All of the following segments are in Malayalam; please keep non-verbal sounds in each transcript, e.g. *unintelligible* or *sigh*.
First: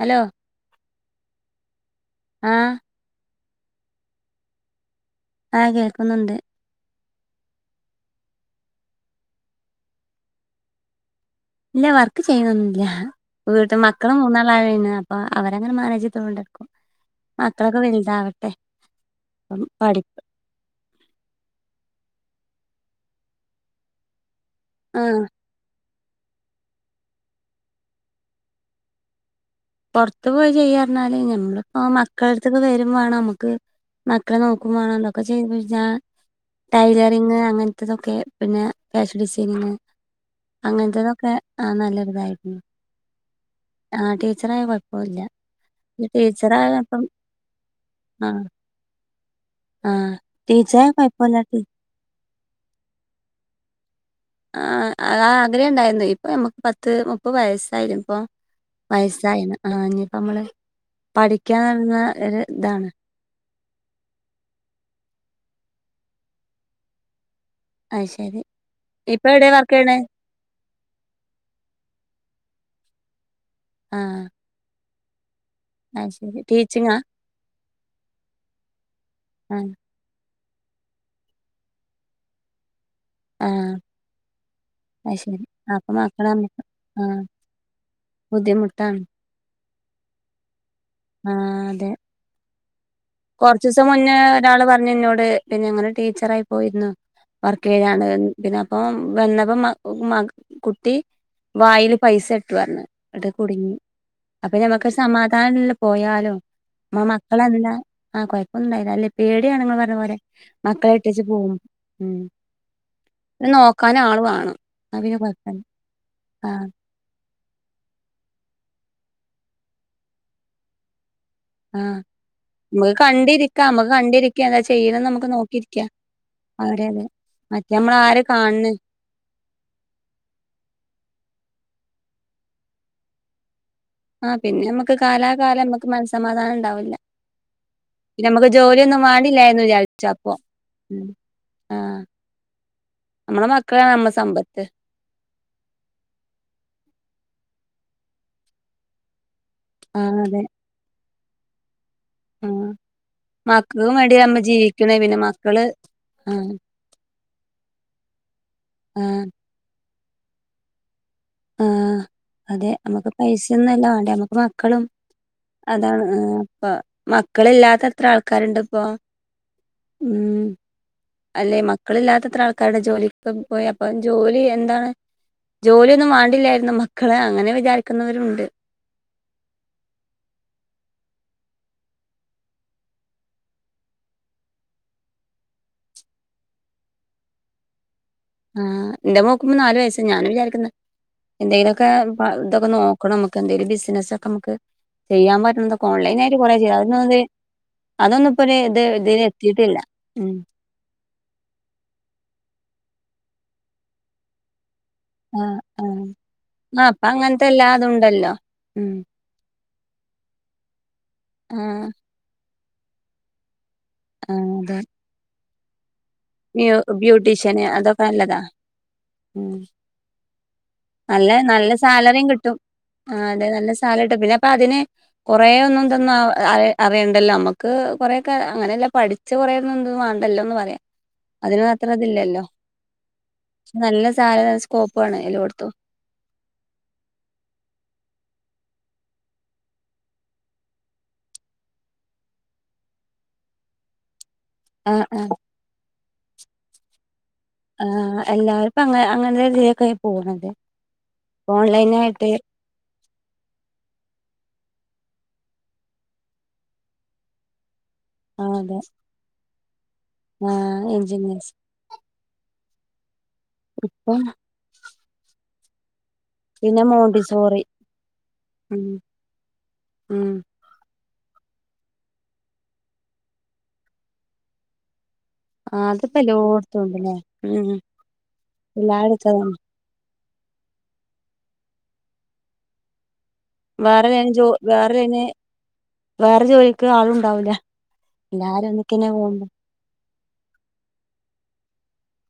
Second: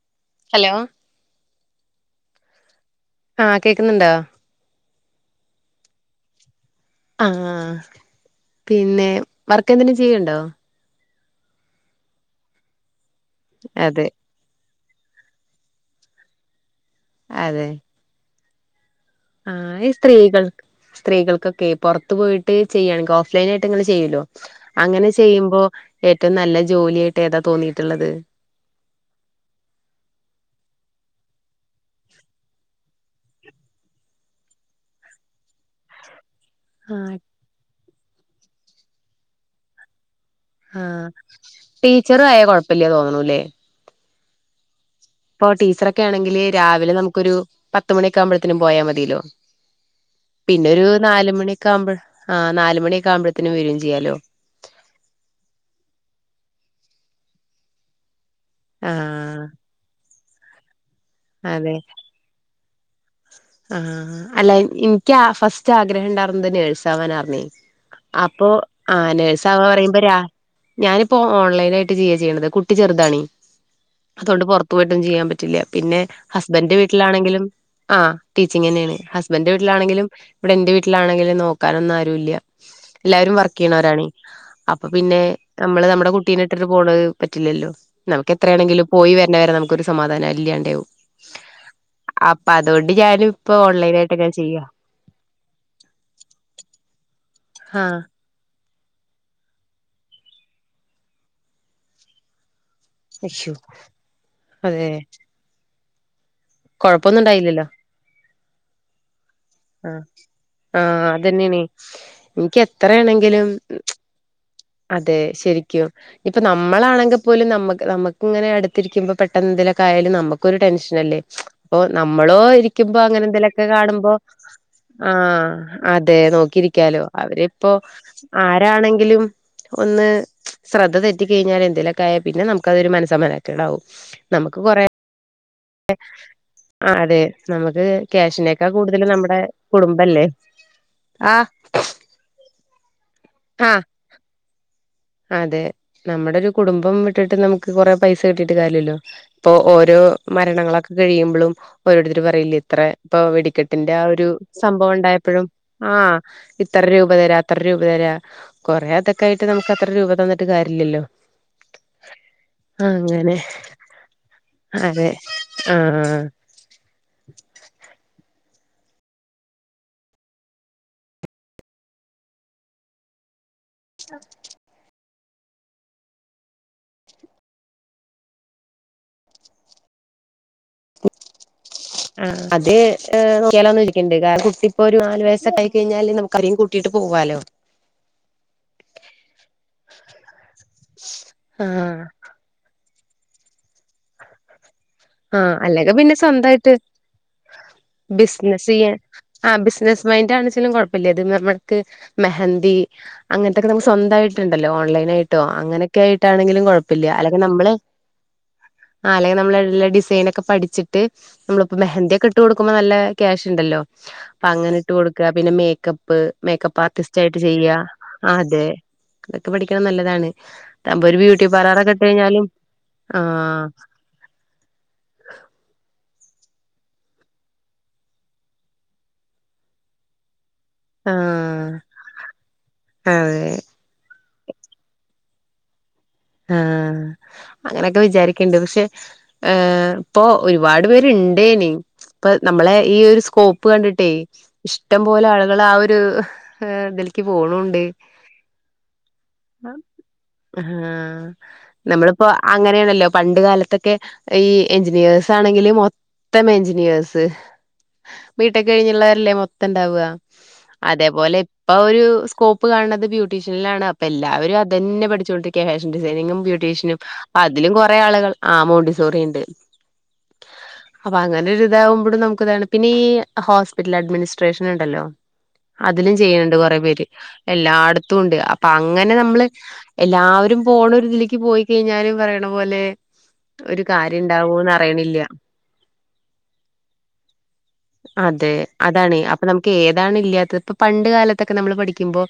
ഹലോ ഹലോ ആഹ് ആഹ കേക്കുന്നുണ്ടോ ആഹ് കേൾക്കുന്നുണ്ട് ആഹ് പിന്നെ വർക്ക് എന്തേങ്കും ചെയ്യണ്ടോ ഇല്ല വർക്ക് ചെയ്യുന്നൊന്നില്ല വീട്ട അതെ മക്കള് മൂന്നാള ആയാ പിന്നെ അപ്പ അവരങ്ങനെ മാനേജ്തൊണ്ടിരിക്കും അതെ മക്കളൊക്കെ വലുതാവട്ടെ അപ്പം ആഹ് പഠിപ്പ് സ്ത്രീകൾ സ്ത്രീകൾക്കൊക്കെ പുറത്തു പോയിട്ട് ചെയ്യുകയാണെങ്കിൽ ഓഫ്ലൈൻ ആയിട്ട് ഇങ്ങനെ ചെയ്യല്ലോ അങ്ങനെ ആഹ് ചെയ്യുമ്പോ ഏറ്റവും നല്ല ജോലിയായിട്ട് ഏതാ തോന്നിയിട്ടുള്ളത് പുൊറത്ത്ു പോയി ചെയ്യാ പറഞ്ഞാല് ഞമ്മളിപ്പോ മക്കളടുത്തൊക്കെ വരുമ്പോണ് നമ്മുക്ക് മക്കളെ നോക്കുമോണം എന്നൊക്കെ ചെയ്ത്ഴിഞ്ഞാൽ ആഹ് ടൈലറിങ് അങ്ങനത്തതൊക്കെ പിന്നെ ഫാഷൻ ഡിസൈനിങ് ആഹ് അങ്ങനത്തതൊക്കെ ആ ടീച്ചർ ആയ നല്ലൊരുതായിരുന്നു കുഴപ്പമില്ല തോന്നണൂല്ലേ ആ ടീച്ചറായി ഇപ്പൊ ടീച്ചറൊക്കെ ആണെങ്കില് രാവിലെ നമുക്കൊരു പത്ത് മണിയൊക്കെ ആഹ് ആവുമ്പഴേനും പോയാൽ മതിയല്ലോ ആഹ് പിന്നെരു ടീച്ചറായ നാല കൊഴപ്പല്ല മണിയ ടീ ഒക്കെ ആവുമ്പോ ആ് നാല മണിയൊക്ക ആവുമ്പോഴത്തേനും വരയും ചെയ്യാലോ ആഹ് ആ ആഗ്രഹം ഉണ്ടായിരുന്നു ഇപ്പൊ നമ്മുക്ക് പത്ത് മുപ്പത് വയസ്സായില്ലെ ഇപ്പൊ ആഹ് വയസായിന ആ ഇനിയിപ്പോ നമ്മള് പഠിക്കാനിന്ന ഒരു ഇതാണ് ആഹ അല്ല എനിക്ക് ഫസ്റ്റ് ആഗ്രഹം ഉണ്ടായിരുന്നത് നേഴ്സാവാനായിരുന്നേ അത് ശരി. അപ്പൊ ആഹ് ഇപ്പൊ എവിടെ നേഴ്സവാ വർക്ക് ചെയ്യണേ? പറയുമ്പോരാ ഞാനിപ്പോ ഓൺലൈൻ ആയിട്ട് ചെയ്യ ചെയ്യണത് കുട്ടി ചെറുതാണീ ആഹ് അതുകൊണ്ട് പുറത്ത് പോയിട്ടും ചെയ്യാൻ പറ്റില്ല പിന്നെ അത് ശരി ഹസ്ബൻഡന്റെ ടീച്ചിങ്ങാ? വീട്ടിലാണെങ്കിലും ആഹ് ഇങ്ങനെയാണ് ഹസ്ബൻറ് ആഹ് വീട്ടിലാണെങ്കിലും ഇവിടെ എന്റെ വീട്ടിലാെങ്കിലും നോക്കാനൊന്നും ആരു ഇല്ല എല്ലാരും വർക്ക് ആഹ് ചെയ്യണവരാണ് അപ്പൊ അത് പിന്നെ ശരി നമ്മള് അപ്പൊ നമ്മുടെ മക്കളെ കുട്ടീനെ നമ്മക്ക് ഇട്ടിട്ട് പോണ ആഹ് പറ്റില്ലല്ലോ നമുക്ക് എത്രയാണെങ്കിലും ബുദ്ധിമുട്ടാണ് പോയി വരാ പിന്നെ വരെ നമുക്ക് ഒരു സമാധാനം ഇല്ലാണ്ടാവും ആഹ് അതെ അപ്പ അതൊണ്ട് കൊറച്ച ദിവസം മുന്നേ ഒരാള് പറഞ്ഞു ഇന്നോട് പിന്നെ ങ്ങൾ ടീച്ചറായി പോയിരുന്നു വർക്ക് ആഹ് ചെയ്യാൻ പിന്നെ അപ്പൊ വന്നപ്പോ മ മ കുട്ടി വായിൽ പൈസ ഇട്ടു പറഞ്ഞു ന്നിട്ട് അശ്ശോ കുടുങ്ങി അപ്പൊ അതെ നമ്മുക്ക് ഒരു സമാധാന നിൽ പോയാലോ കൊഴപ്പൊന്നും ഉണ്ടായില്ലല്ലോ മക്കളന്നല്ല ആ കൊഴപ്പൊന്നണ്ടായി പേടിയാണ് നിങ്ങൾ പറഞ്ഞ ആഹ് പോലെ മക്കളെ ആഹ് ഇട്ടച്ച് പോവും അതന്നെയാണേ എനിക്ക് എത്രയാണെങ്കിലും പിന്നെ നോ ക്കൻ ആൾ വേണം ആ പിന്നെ അതെ കൊഴപ്പല്ല ശരിക്കും ഇപ്പൊ ആ നമ്മളാണെങ്കിൽ പോലും ന നമ്മുക്ക് ഇങ്ങനെ അടുത്തിരിക്കുമ്പോ പെട്ടന്നെന്തെങ്കിലൊക്കെയാലും നമുക്കൊരു ടെൻഷൻ അല്ലേ അപ്പൊ ആ നമ്മളോ നമുക്ക് ഇരിക്കുമ്പോ അങ്ങനെ എന്തെങ്കലുമൊക്കെ കണ്ടിരിക്കാം നമുക്ക് കാണുമ്പോ കണ്ടിരിക്കാം എന്താ ചെയ്യണന്ന് നമുക്ക് ആഹ നോക്കിയിരിക്കാം അതെ അവരെ നോക്കിയിരിക്കാലോ അതെ അവരിപ്പോൊ മറ്റേ നമ്മൾ ആര് കാണ് ആരാണ് ിലും ഒന്ന് ശ്രദ്ധ തെറ്റ കഴിഞ്ഞാല് എന്തേലൊക്കായാല്ആ പിന്നെ നമുക്കതൊരു മനസ്സമാധാന് കേടാവു ആഹ പിന്നെ നമ്മുക്ക് കാലാകാലം നമുക്ക് മനസ്സമാധാനം ആ ഉണ്ടാവില്ല അതെ നമുക്ക് പിന്നെ നമുക്ക് ക്യാഷിനക്കാ ജോലിയൊന്നും കൂടുതല നമ്മുടെ വേണ്ടില്ലായിരുന്നു വിചാരിച്ചു കുടുംബല്ലേ. ആഹ. നമ്മടെ ആഹ് മക്കളാണ് നമ്മള സമ്പത്ത്. അതെ നമ്മുടെ ഒരു കുടുംബം വിട്ടിട്ട് നമുക്ക് കൊറെ പൈസ കിട്ടിട്ട് കാര്യല്ലോ. ഇപ്പോൊ ഓരോ ആ അതെ മരണങ്ങളൊക്കെ കഴിയുമ്പോളും ആ പറയില്ല ഇത്ര ഇപ്പൊ മക്കൾക്ക് വെടിക്കെട്ടിന്റെ വേണ്ടി ഒരു നമ്മ സംഭവം ജീവിക്കണേ പിന്നെ ഉണ്ടായപ്പോഴും മക്കള് ആഹ. ആ ഇത്ര രൂപ തരാ അത്ര രൂപ തരാ. കൊറേ ആ അതൊക്കെ ആയിട്ട് നമുക്ക് അത്ര രൂപ തന്നിട്ട് കാര്യമില്ലല്ലോ. ആഹ. അതെ നമ്മുക്ക് പൈസൊന്നുംല്ല വേണ്ടേ നമ്മുക്ക് മക്കളും അതെ അതാണ്. ആഹ് അപ്പ മക്കള് ഇല്ലാത്ത അത്ര ആൾക്കാരുണ്ട് അപ്പൊ. ഉം അല്ലെ മക്കള ഇല്ലാത്തത്ര ആൾക്കാരുടെ ജോലി. ഇ പോ അപ്പ ജോലി എന്താണ് ജോലി. ഒന്നും വാണ്ടില്ലായിരുന്നു മക്കളെ അങ്ങനെ വിചാരിക്കുന്നവരുണ്ട്. *inaudible* ആഹ് അത് നോക്കിയാലോ കേന്നിരിക്കണ്ട് കാരണം ഇ ഇപ്പൊ ഒരു നാല് വയസ്സൊക്ക കഴിഞ്ഞാല് ന. കയും കൂട്ടിട്ട് പോവാലോ. ആഹ് എന്റെ നോക്കുമ്പോ നാല് വയസ്സ് ഞാനും വിചാരിക്കുന്ന എന്തെങ്കിലൊക്കെ. ആഹ് ഇതൊക്കെ നോക്കണം നമുക്ക് എന്തേലും ബിസിനസ ഒക്കെ നമുക്ക്. ചെയ്യാൻ ആഹ് പറ്റുന്നതൊെ അല്ലെങ്കി പിന്നെ ഓൺലൈൻ ആയിട്ട് കുറേ സ്വന്തായിട്ട് ചെയ്യ അന്ന്. അതൊന്നും ഇപ്പോൊ ഒരു ബിസിനസ് ഇത് ചെയ്യാൻ ഇതി എത്തിട്ടില്ല ഉ. വലത്മ്മക്ക് മെഹന്തി അങ്ങനത്തൊക്കെ നമുക്ക് സ്വന്തായിട്ടുണ്ടല്ലോ ഓൺലൈൻ. *inaudible* ആഹ് ആഹ് ആഹ് ഇപ്പ അക്കെെങ്കിലഴ അങ്ങനത്തെ എല്ലാതും ഉണ്ടല്ലോ ഉം നമ്മ ന ൊക്കെ പഠിച്ചിട്ട് നമ്മളി ആഹ് മെഹന്തിൊക്കെ ഇട്ട് കൊടുക്കുമ്പോ നല്ല ക്യാഷ് ഉണ്ടല്ലോ. ആ അപ്പൊ അങ്ങനെ അതെ ഇട്ട് കൊടുക്ക പിന്നെ മേക്കപ്പ്. ബ്യൂ മേക്കപ്പ് ആർട്ടിസ്റ്റ് ആയിട്ട് ബ്യൂട്ടീഷ്യന് ചെയ്യ അതൊക്കെ നല്ലതാ അതെ അതൊക്കെ ഉം പഠിക്കണ നല്ലതാണ്. ഒരു നല്ല ബ്യൂട്ടി നല്ല പാർലറൊക്കെ ഇട്ട് സാലറിയും കഴിഞ്ഞാലും കിട്ടും ആ അതെ നല്ല സാലറി കിട്ടും പിന്നെ അപ്പ അതിന്. കുറെേ ഒന്നും എന്തൊന്നും അ അറിയണ്ടല്ലോ നമ്മുക്ക് കൊറെേക്കെ അങ്ങനെയല്ല പഠി പച്ചറേ എ വേണ്ടല്ലോന്ന് പറയാം. ആ അതിന് മാത്രം അതില്ലല്ലോ അതെ നല്ല സാല നല്ല സ്കോപ്പ്ണ് എല്ലോട്ത്തും. ആഹ അങ്ങനെയൊക്കെ വിചാരിക്കണ്ട് പക്ഷെ. ഏ ഇപ്പൊ ഒരുപാട് പേരുണ്ടേനി. ഇപ്പ നമ്മളെ ഈ ഒരു സ്കോപ്പ് കണ്ടിട്ടേ. ആ ഇഷ്ടം ആ പോലെ ആളുകൾ ആ ഒരു ഇതിൽക്ക് പോണ ണ്ട്. ആ എല്ലാവർപ്പും അ അങ്ങന രീതിൊക്കെ പോകണല്ലേ. ആഹ് നമ്മളിപ്പോ അങ്ങനെയാണല്ലോ പണ്ട് കാലത്തൊക്കെ ഈ എഞ്ചിനീയേർസ് ആണെങ്കില് മ. ഉത്തമ എഞ്ചിനീയർസ്. ആ ബീ ടെക് അതെ കഴിഞ്ഞുള്ളവരെല്ലേ മൊത്തം ഇണ്ടാവുക ആ അതേപോലെ. എഞ്ചിനീയേഴ്സ് അപ്പൊ ഒരു സ്കോപ്പ് കാണുന്നത് ബ്യൂട്ടീഷ്യനിലാണ് അപ്പൊ ഇപ്പം എല്ലാവര അതന്നെ പഠിച്ചോണ്ടിരിക്കയാണ് ഫാഷൻ ഡിസൈനിങ്ങും. പിന്നെ ബ്യൂട്ടീഷനും മോണ്ടിസോറി അതിലും കൊറെേ ആളുകൾ ആഹ ഉം മോണ്ടിസോറി ഉണ്ട്. ഉം അപ്പൊ അങ്ങനെൊരി ഇതാവുമ്പോഴും നമുക്ക് ഇതാണ് പിന്നെ ഈ ഹോസ്പിറ്റൽ അഡ്മിനിസ്ട്രേഷൻ ഉണ്ടല്ലോ. ആ, അതിലും അതിപ്പോ ചെയ്യ്ണ്ട് കൊറെ എല്ലോടത്തും പേര്. ഉണ്ടല്ലേ ഉം എല്ലാട്ത്തുണ്ട്. അപ്പൊ അങ്ങനെ നമ്മള് എല്ലായിടത്തും എല്ലാവരും പോണൊര്തിലേക്ക് പോയി കഴിഞ്ഞാലും പറയണ പോലെ ഒരു കാര്യം വേറെയെൻജൊ ഉണ്ടാവൂന്ന് വേറൊര് അറിയണില്ല *unintelligible* വേറൊര് ജോലിക്ക് ആള് ണ്ടാവൂല. ല്ലാരും ഒന്നിക്കന്നെ ഏഹ്. അപ്പൊ പോകുമ്പോ നമുക്ക് ഏതാണ് ഇല്ല്യാത്തെ. പ്പൊ പണ്ട് കാലത്തൊക്കെ നമ്മള് പഠിക്കുമ്പൊ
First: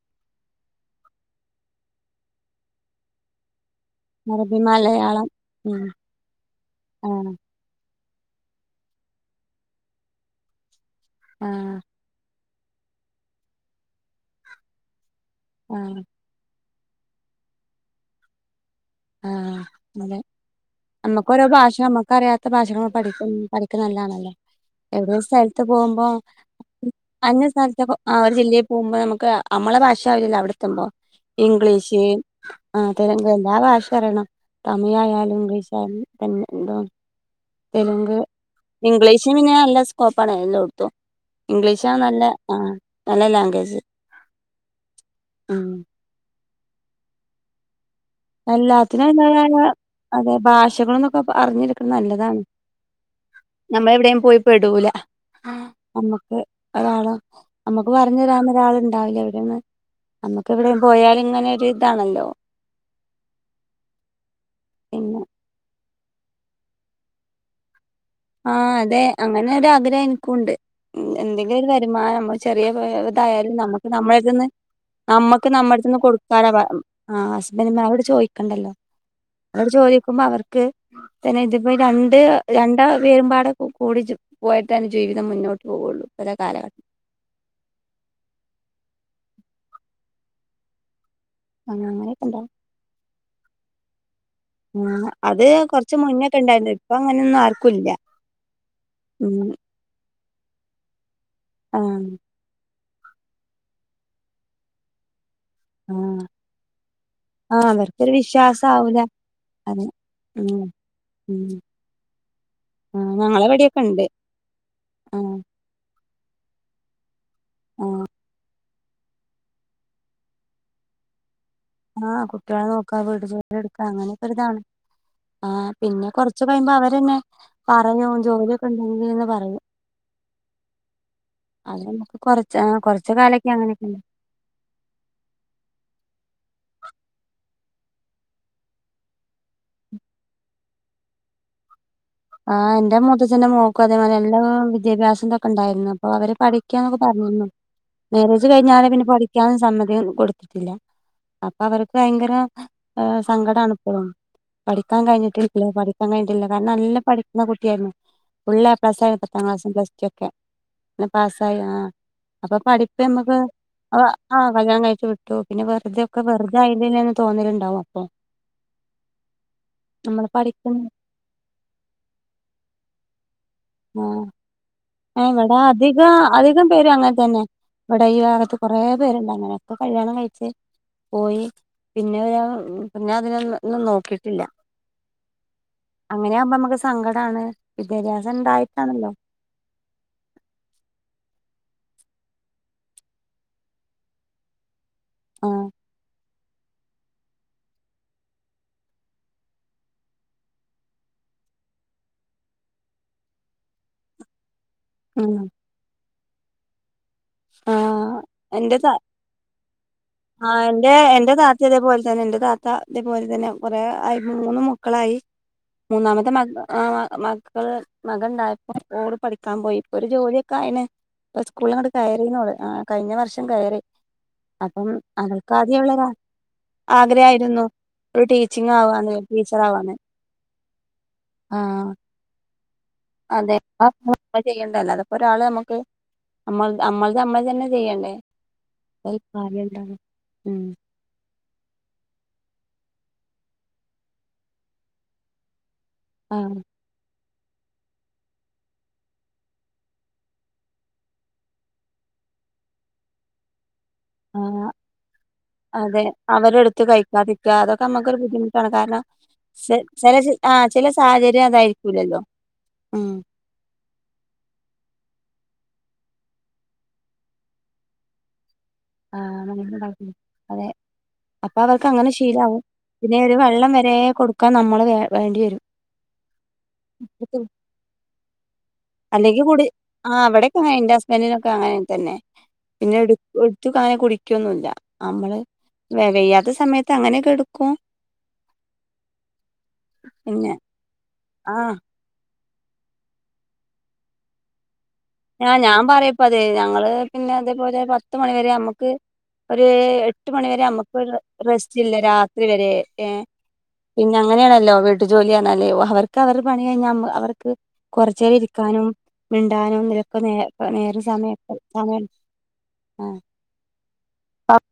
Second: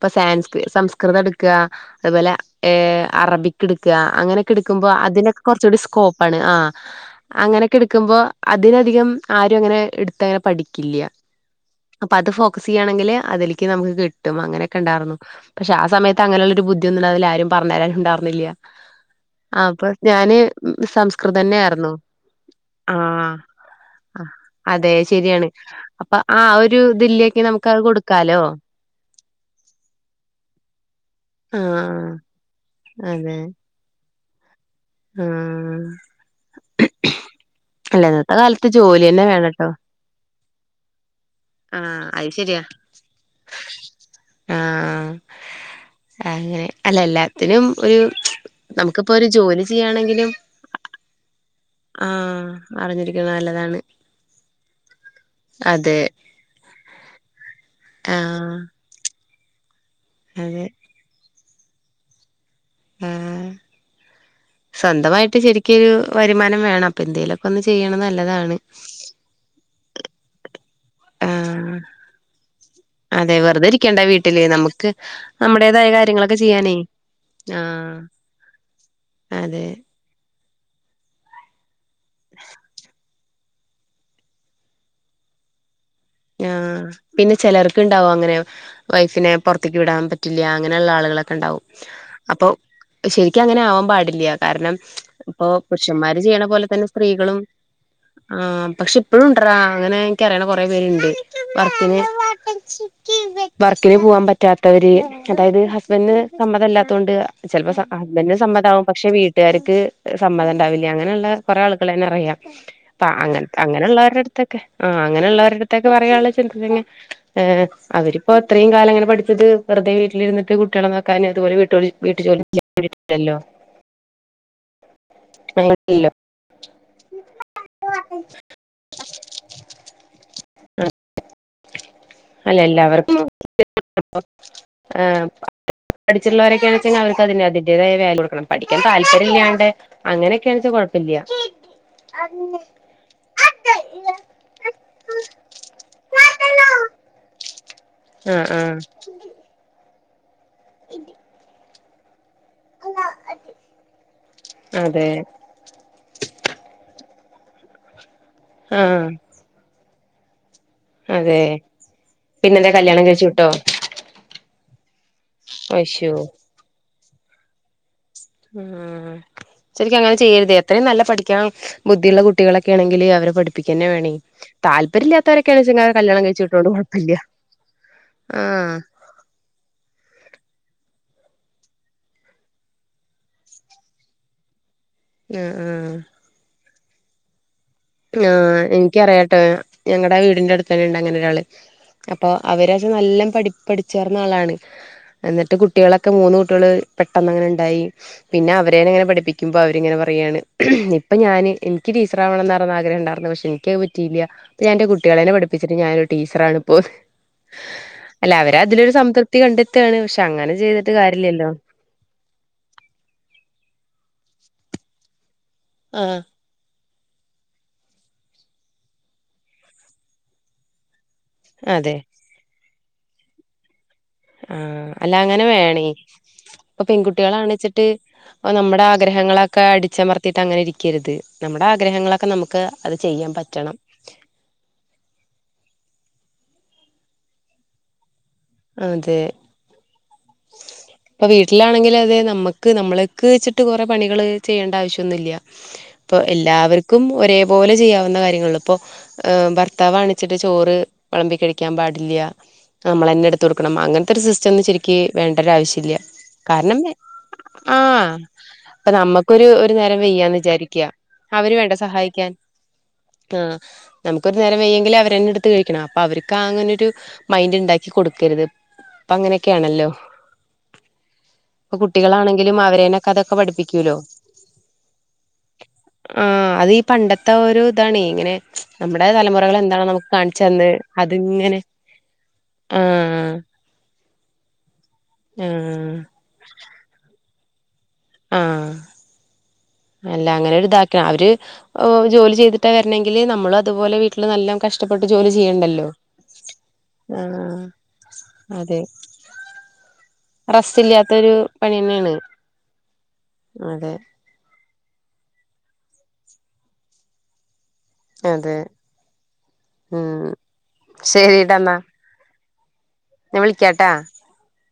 പ്പൊ സാൻസ്ക്രി സംസ്കൃതം ട്‌ക്കാ. അതുപോലെ ഏഹ് അറബിക് ക്ക്ട്ക്കാ. അങ്ങനെയൊക്കെ അറബി ട്ക്കുമ്പൊ മലയാളം അതിനൊക്കെ കൊർച്ചൂടി ഉം സ്കോപ്പാണ്. ആഹ് ആഹ് അങ്ങനെ ക്കെട്ക്കുമ്പൊ അതിനധികം ആരും അങ്ങനെ എടുത്തങ്ങനെ പഠിക്കില്ല്യാ. ആഹ് അപ്പൊ അത് ഫോക്കസെ യ്യാണെങ്കില് അതിലേക്ക് നമുക്ക് കിട്ടും. അങ്ങനെയൊക്കെണ്ടാർന്നു. പക്ഷെ ആ ആഹ് സമയ.... ത്തങ്ങനെയൊരു ബുദ്ധിയൊന്നുല്ല്യ. അതില് ആരും പർഞ്ഞെരാനും ണ്ടാർന്നില്ല്യാ. ആഹ് അപ്പൊ ഞാന് നമ്മുക്ക് ഓരോ സംസ്കൃതം ഭാഷ ന്നെയാർന്നു. നമ്മുക്ക് അറിയാത്ത ഭാഷകൾ പഠിക്ക ആഹ് പഠിക്കുന്നത് നല്ലതാണല്ലോ അഹ് അതെ അത് എവിടെ ശരിയാണ്. സ്ഥലത്ത് പോകുമ്പോ അപ്പൊ ആ ഒര് തില്ലായിക്കെ നമുക്ക് അത് കൊട്ക്കാലോ. പിന്നെ നമുക്ക് അ അമ്മളെ നമ്മളെ ഭാഷ ആ പൂലല്ലൊ അവിടെത്തുമ്പൊ. ഇംഗ്ലീഷ്... ആഹ് അതെന്നെ അതെ എല്ലാ ഭാഷ അറിയണം. തമിഴ് ആയാലും, ഇംഗ്ലീഷ് ആഹ് ആണ് *unintelligible* ന്തോ അല്ല തെല്ങ്ക്, ഇന്നത്തെ കാലത്ത് ജോലി തന്നെ ഇംഗ്ലീഷും പിന്നെ വേണട്ടോ നല്ല സ്കോപ്പാണ് എല്ലോട്ത്തും. ഇംഗ്ലീഷാ ആഹ് നല്ല അത് ശരിയാ ആഹ് നല്ല ലാംഗേജ്. ആഹ് ഉം അങ്ങനെ അല്ല എല്ലാത്തിനും ഒരു എല്ലാത്തിനും നമുക്കിപ്പോ ഒരു അതിൻ്റെതായ ജോലി ചെയ്യാണെങ്കിലും അതെ ഭാഷകളന്നൊക്കെ പ അറിഞ്ഞി നല്ലതാണ്. ആഹ് അറിഞ്ഞിരിക്കണ നല്ലതാണ് നമ്മള് എവിടെയും പോയി പെടൂല. ആഹ് അതെ അമ്മക്ക് ഒരാളൊ അമ്മക്ക് പർഞ്ഞെരാനൊ ആഹ് രാള് ണ്ടാവില്ല എവ്ടെന്ന്. അമ്മക്ക് അതെ എവിടെ പോയാല് ങ്ങനൊര് താണല്ലൊ. ആഹ് പിന്നെ സ്വന്തമായിട്ട് ശരിക്കെരു വരുമാനം വേണം. അപ്പൊ എന്തേലൊക്ക ഒന്ന് ചെയ്യണംന്ന... ആഹ് അതെ. അങ്ങനെ ഒരാ ഗ്രഹം എൻക്കുണ്ട്. ഉം. എന്തെങ്കിലൊര് ആഹ് വരുമാനം അമ്മള് ചെറിയൊര്തായാലും അതെ തായാലും വെറുതെ നമുക്ക് ഇരിക്കണ്ട വീട്ടില് നമ്മളെട്ത്ത്ന്ന് നമുക്ക് നമ്മക്ക് നമ്മടെ നമ്മുടേതായ ട്ത്ത്ന്ന് കാര്യങ്ങളൊക്കെ കൊട്ക്കാനാ ബാ ചെയ്യാനേ ആഹ് ഹസ്ബെൻ്റ് ആഹ് മാരോട് ചോയിക്കണ്ടല്ലൊ. അതെ അവരോട് പോയിക്കുമ്പ അവർക്ക് പിന്നെ ഇത്പ്പൊ രണ്ട്, രൺ *unintelligible* വേരുമ്പാട കൂ കൂടി ചും പോയിട്ടെൻ ജീവിതം മുന്നോട്ട് പോവൊള്ളു. ഇപ്പത്തെ ആഹ് കാലഘട്ടത്തി... പിന്നെ ചെലർക്ക്ണ്ടാവും അങ്ങനെ വൈഫിനെ പൊർത്ത്ക്ക് വിടാം പറ്റില്ല്യാ അങ്ങനെയുള്ള ആള്കളെ..... ക്കെണ്ടാവും. അങ്ങനെയൊക്കെ അപ്പൊ ഉണ്ടാവും ശരിക്കും അങ്ങനെ ആവാം പാടില്ല്യ. കാരണം ആഹ് അത് പ്പൊ കൊറച്ച് പുരുഷന്മാര് മുന്നൊക്കെ ചെയ്യണ പോലെ ഉണ്ടായിരുന്നു തന്നെ ഇപ്പൊ സ്ത്രീകളും അങ്ങനെയൊന്നും ആർക്കും ഇല്ല ആഹ് പക്ഷെ പ്പെഴും ഉണ്ട ഉം ടടാ. അങ്ങനെ ഇൻക്കറിയണ കൊറെേ പേര്ണ്ട്. വർക്കിന് ആഹ് വർക്ക്ന് പോവാം പറ്റാത്തവര്. അതായത് ഹസ്ബൻ്റിന് ആഹ് സമ്മതമല്ലാത്തോണ്ട് ആഹ് ചെൽപ്പൊ സ അവർക്കൊരു ഹസ്ബൻ്റിന് വിശ്വാസം സമ്മതാവും. ആവൂല പക്ഷെ വീട്ടാര്ക്ക് അത് സമ്മതം ഉം ണ്ടാവില്ല്യ. അങ്ങനെയുള്ള ഉം കൊറേ ആളുകൾ എന്നെ അറിയാം. പ്പ ആഹ് അങ്ങ ഞങ്ങളെവിടെയൊക്കെ ഉണ്ട് അങ്ങനെള്ളവര്ടെ അട്.... ത്തൊക്കെ ആഹ് അങ്ങനെയുള്ളവര്.... ത്തൊക്കെ പറയാൻള്ളെച്ചാ ത്‌തന്യാ. ഏഹ് അവരിപ്പൊ ത്രയും കാലം ങ്ങനെ പഠിച്ചത് വെറ്തെ വീട്ടിലിര്ന്ന്ട്ട് കുട്ട്യളെ നോക്കാനാ ത് *unintelligible* ആഹ് കുട്ടികളെ നോക്കാ, വീട് ജോലി എടുക്കാ അങ്ങനെയൊക്കെര്താണ്. ആഹ് ല്ലോ പിന്നെ കൊറ്ച്ച് കഴിയുമ്പ അവരെന്നെ പറയും ജോലിയൊക്കെ ണ്ടെങ്കീന്ന് പറയും. *inaudible* അതെന്നെ. പ്പൊ കൊറച്ച് ആഹ് കൊറച്ച കാലൊക്കെ അങ്ങനെയൊക്കെ.... ആഹ് പഠിച്ചട്ടുള്ളവരൊക്കെയണ വെച്ചെങ്കിൽ അവർക്ക് അതിന്തിന്റോയാലല് കൊടുക്കണം പഠാൻ താല്പര്യമില്ലാണ്ട് അങ്ങനെയൊക്കെയാണച്ചൽ കുഴപ്പില്ല ആ എന്റെ മുത്തഛ്ന്റെ മോക്കും അതേമാതിരി എല്ലും വിദ്യാഭ്യാസം തൊക്കെണ്ടായിരുന്നു അപ്പൊ അവര് പഠിക്കാന്നൊക്കെ പറഞ്ഞിരുന്നു ആഹ് മാരേജ് ആഹ് കഴിഞ്ഞാല് പിന്നെ പഠിക്കാും സമ്മതി കൊടുത്തിട്ടില്ല അപ്പൊ അവർക്ക് ഭയങ്കര ഏ സങ്കട ആണ ഇപ്പോഴും പഠിക്കാൻ അതെ കഴിഞ്ഞിട്ടില്ലോ പഠിക്കാൻ കഴിഞ്ഞിട്ടില്ല കാരണം നല്ല പഠിക്കുന്ന കുട്ടിയായിരുന്നു ഫുള്ള് എ പ്ലസ് ആഹ് ആയിരുന്നു പത്താംക്ളാസ്സും പ്ലസ് റ്റും ക്കെ അതെ പാസ്സായി ആ അപ്പൊ പിന്നെന്താ പഠിപ്പ കല്യാണം കഴിച്ചു നമ്മക്ക് വിട്ടോ അ ആ കല്യാണം കഴിച്ചു വിട്ടു പിന്നെ വെറുതെ അയ്ശോ ഒക്കെ വെറുതെ ആയില്ലന്ന് തോന്നലുണ്ടാവും അപ്പൊ ഉ ശരിക്കും അങ്ങനെ നമ്മള് ചെയ്യരുത് എത്രയും പഠിക്കുന്ന നല്ല പഠിക്കൻ ബുദ്ധിയുള്ള കുട്ടികളൊക്കെ ആണെങ്കിൽ അവരെ പഠിപ്പിക്കന്ന വേണയ് താ ആ ഇവിടെ അധികം അധികം പേര് കുഴപ്പല്ല അങ്ങനെ തന്നെ ഇവിടെ ഈ ഭാലത്ത് ആഹ് കുറെ പേരുണ്ടങ്ങനെ ഒക്കെ കല്യാണം കഴിച്ചച്ച് പോയി പിന്നെ ഒ ഞാൻ പിന്നെഅതിന ഒന്നും നോക്കിട്ടില്ല ആഹ് ആഹ് അങ്ങനാവുമ്പോ നമ്മക്ക് സങ്കടാണ് വിദ്യാഭ്യാസം ആഹ് ഉണ്ടായിട്ടാണല്ലോ എനിക്കറിയട്ടോ ഞങ്ങടെ വീടിന്റെ അടുത്ത്ന്നെ ഉണ്ട് അങ്ങനെ ഒരാള് അപ്പൊ അവരാദ്യം നല്ല പഠി പഠിച്ചേർന്ന ആളാണ് എന്നിട്ട് ആഹ് കുട്ട്യേളൊക്കെ മൂന്ന് കുട്ട്യോള് പെട്ടന്നങ്ങനെ ണ്ടായി പിന്നെ അവരേനങ്ങനെ പഠിപ്പിക്കുമ്പോ അവരിങ്ങനെ പറയാണ് ഇപ്പ ഞാൻ എനിക്ക് ടീച്ചറാവണന്ന ആഗ്രഹം ണ്ടാർന്ന് പക്ഷെ എനിക്കത് പറ്റിയില്ല പ്പോ ഞാൻന്റെ കുട്ടിളെനെ പഠിപ്പിച്ചിട്ട്ഞാനരു ടീച്ചറാണ് ഇപ്പോ ആഹ് അല്ല എന്റെ ത അവര്തിലൊരു സംതൃപ്തി കണ്ടെത്താണ് പക്ഷെ അങ്ങനെ ആഹ് എന്റെ ചെയ്തിട്ട് എന്റെ കാര്യല്ലല്ലോ താത്ത ഇതേപോലെ ന്നെ ന്റെ താത്ത തേപോൽതന്നെ കൊറേ മൂന്ന് മക്കളായി ആഹ് മൂന്നാമത്തെ മക ആ മകള് മകൻണ്ടായപ്പോ ഓള് പഠിക്കാൻ പോയി ഇപ്പൊ ഒരു ജോലിയൊക്കെ ആയിന് പ്പ സ്കൂളങ്ങട്ട് അതെ കയറീന് ഓള് കഴിഞ്ഞ വർഷം കയറി അപ്പം ആഹ് അല്ല അങ്ങനെ അവൾക്ക് ആദ്യേ വേണേ ഉള്ള ഇപ്പൊ ആഗ്രഹായിരുന്നു പെൺകുട്ടികളാണച്ചിട്ട് ഒരു ടീച്ചിങ് നമ്മടെ ആവാന്ന് ടീച്ചർ ആഗ്രഹങ്ങളക്കെ ആവാന്ന് അടിച്ചമർത്തിട്ട് അങ്ങനെ ഇരിക്കര്ത് നമ്മ ടെ ആഗ്രഹങ്ങളൊക്കെ നമുക്ക് അത് ചെയ്യാൻ അതെ പറ്റണം *unintelligible* പ്പംചെയ്യണ്ടേ അല്ലാതപ്പോ ഒരാള് നമ്മക്ക് നമ്മൾ നമ്മൾ ത് നമ്മളന്നെ ചെയ്യണ്ടേ *unintelligible* ഉം പ്പ വീട്ടിലാണെങ്കിലു അതെ നമ്മക്ക് നമ്മളക്ക്ച്ച്ട്ട് കൊറേ പണികള് ചെയ്യേണ്ട ആവശ്യം ഒന്നുല്ല പ്പൊ ആഹ് എല്ലാവർക്കും ഒരേപോലെ ചെയ്യാവുന്ന കാര്യങ്ങളള്ളു പ്പൊ ഭർത്താവാണിച്ചിട്ട് ചോറ് വിളമ്പി കഴിക്കാൻ പാടില്ല നമ്മളന്നെ ട് ത്തൊട്ക്കണം അങ്ങനെ ത്തൊരു സിസ്റ്റം ഒന്നും ആഹ് ശരിക്ക് വേണ്ട ഒരു ആവശ്യംല്ല അതെ കാരണം അവരെടുത്ത് കഴിക്കാതിരിക്കുക ആ അതൊക്കെ നമ്മുക്കൊരു ബുദ്ധിമുട്ടാണ് ഇപ്പ കാരണം നമ്മക്ക് ഒരു ഒരു ചെ നേരം ചെല വെയ്യാന്ന് ആഹ് വിചാരിക്ക ചില സാഹചര്യം അവര് വേണ്ട അതായിരിക്കൂലല്ലോ സഹായിക്കാൻ ഉം ആഹ് നമുക്കൊരു നേരം വെയ്യെങ്കിൽ അവരന്നെടുത്ത് കഴിക്കണം അപ്പൊ അവർക്ക് അങ്ങനെൊരു മൈൻഡ് ണ്ടാക്കി കൊടുക്കരുത് ഇപ്പൊ ആ അങ്ങനെയൊക്കെയാണല്ലോ *unintelligible* അതെ അപ്പൊ ഇപ്പൊ അവർക്ക് അങ്ങനെ കുട്ടികളാണെങ്കിലും ശീലാവും അവരേനൊക്കെ പിന്നെ അതൊക്കെ ഒരു വെള്ളം വരെ പഠിപ്പിക്കൂലോ കൊടുക്കാൻ നമ്മൾ വ വേണ്ടി വരും ആ അതീ പണ്ടത്തെ ഒരു താണ് ഇങ്ങനെ നമ്മടെ അല്ലെങ്കി തലമുറകൾ കൂടി എന്താണോ നമുക്ക് ആഹ് ഇവിടെക്കെ കാണിച്ചന്ന് അങ്ങനെ എന്റെ ഹസ്ബൻഡിനൊക്കെ അതിങ്ങനെ അങ്ങനെ തന്നെ പിന്നെ എടു ആഹ് എടുത്ത് താനേ കുടിക്കൊന്നുല്ല നമ്മള് ആഹ് വ വെയ്യാത്ത സമയത്ത് അങ്ങനെക്കെ ട്ക്കും ആഹ് അല്ല പിന്നെ അങ്ങനെ ഒരു താക്ക അവര് ആഹ് ജോലി ചെയ്തിട്ട വരണമെങ്കി നമ്മളും അതുപോലെ വീട്ടില് നല്ല കഷ് ടപ്പെട്ട് ജോലി ആഹ് ഞാൻ ചെയ്യണ്ടല്ലോ പറയപ്പത്, ഞങ്ങള് പിന്നെ ആഹ് അതേപോലെ പത്ത്മണിവരെ അതെ അമ്മക്ക് ഒരു എട്ട് മണിവരെ റസ്റ്റ് നമ്മുക്കൊരു ഇല്ലാത്തൊരു പണി റെസ്റ്റ്ല്ല തന്നെയാണ് രാത്രി വരെ അതെ ഏഹ് അങ്ങനേണല്ലോ വീട്ടു ജോലിർഞ്ഞാൽ അവർക്ക് അവരെ പണി കഴിഞ്ഞാ അവർക്ക് കൊർച്ചേര അതെ ഇരിക്കാനും മിണ്ടാനും ഇതിലക്കെ ഉം നേ നേര സമയ ശരിട്ടാ എന്നാ സമയം ആഹ് ഞാൻ വിളിക്കാട്ടാ ആഹ്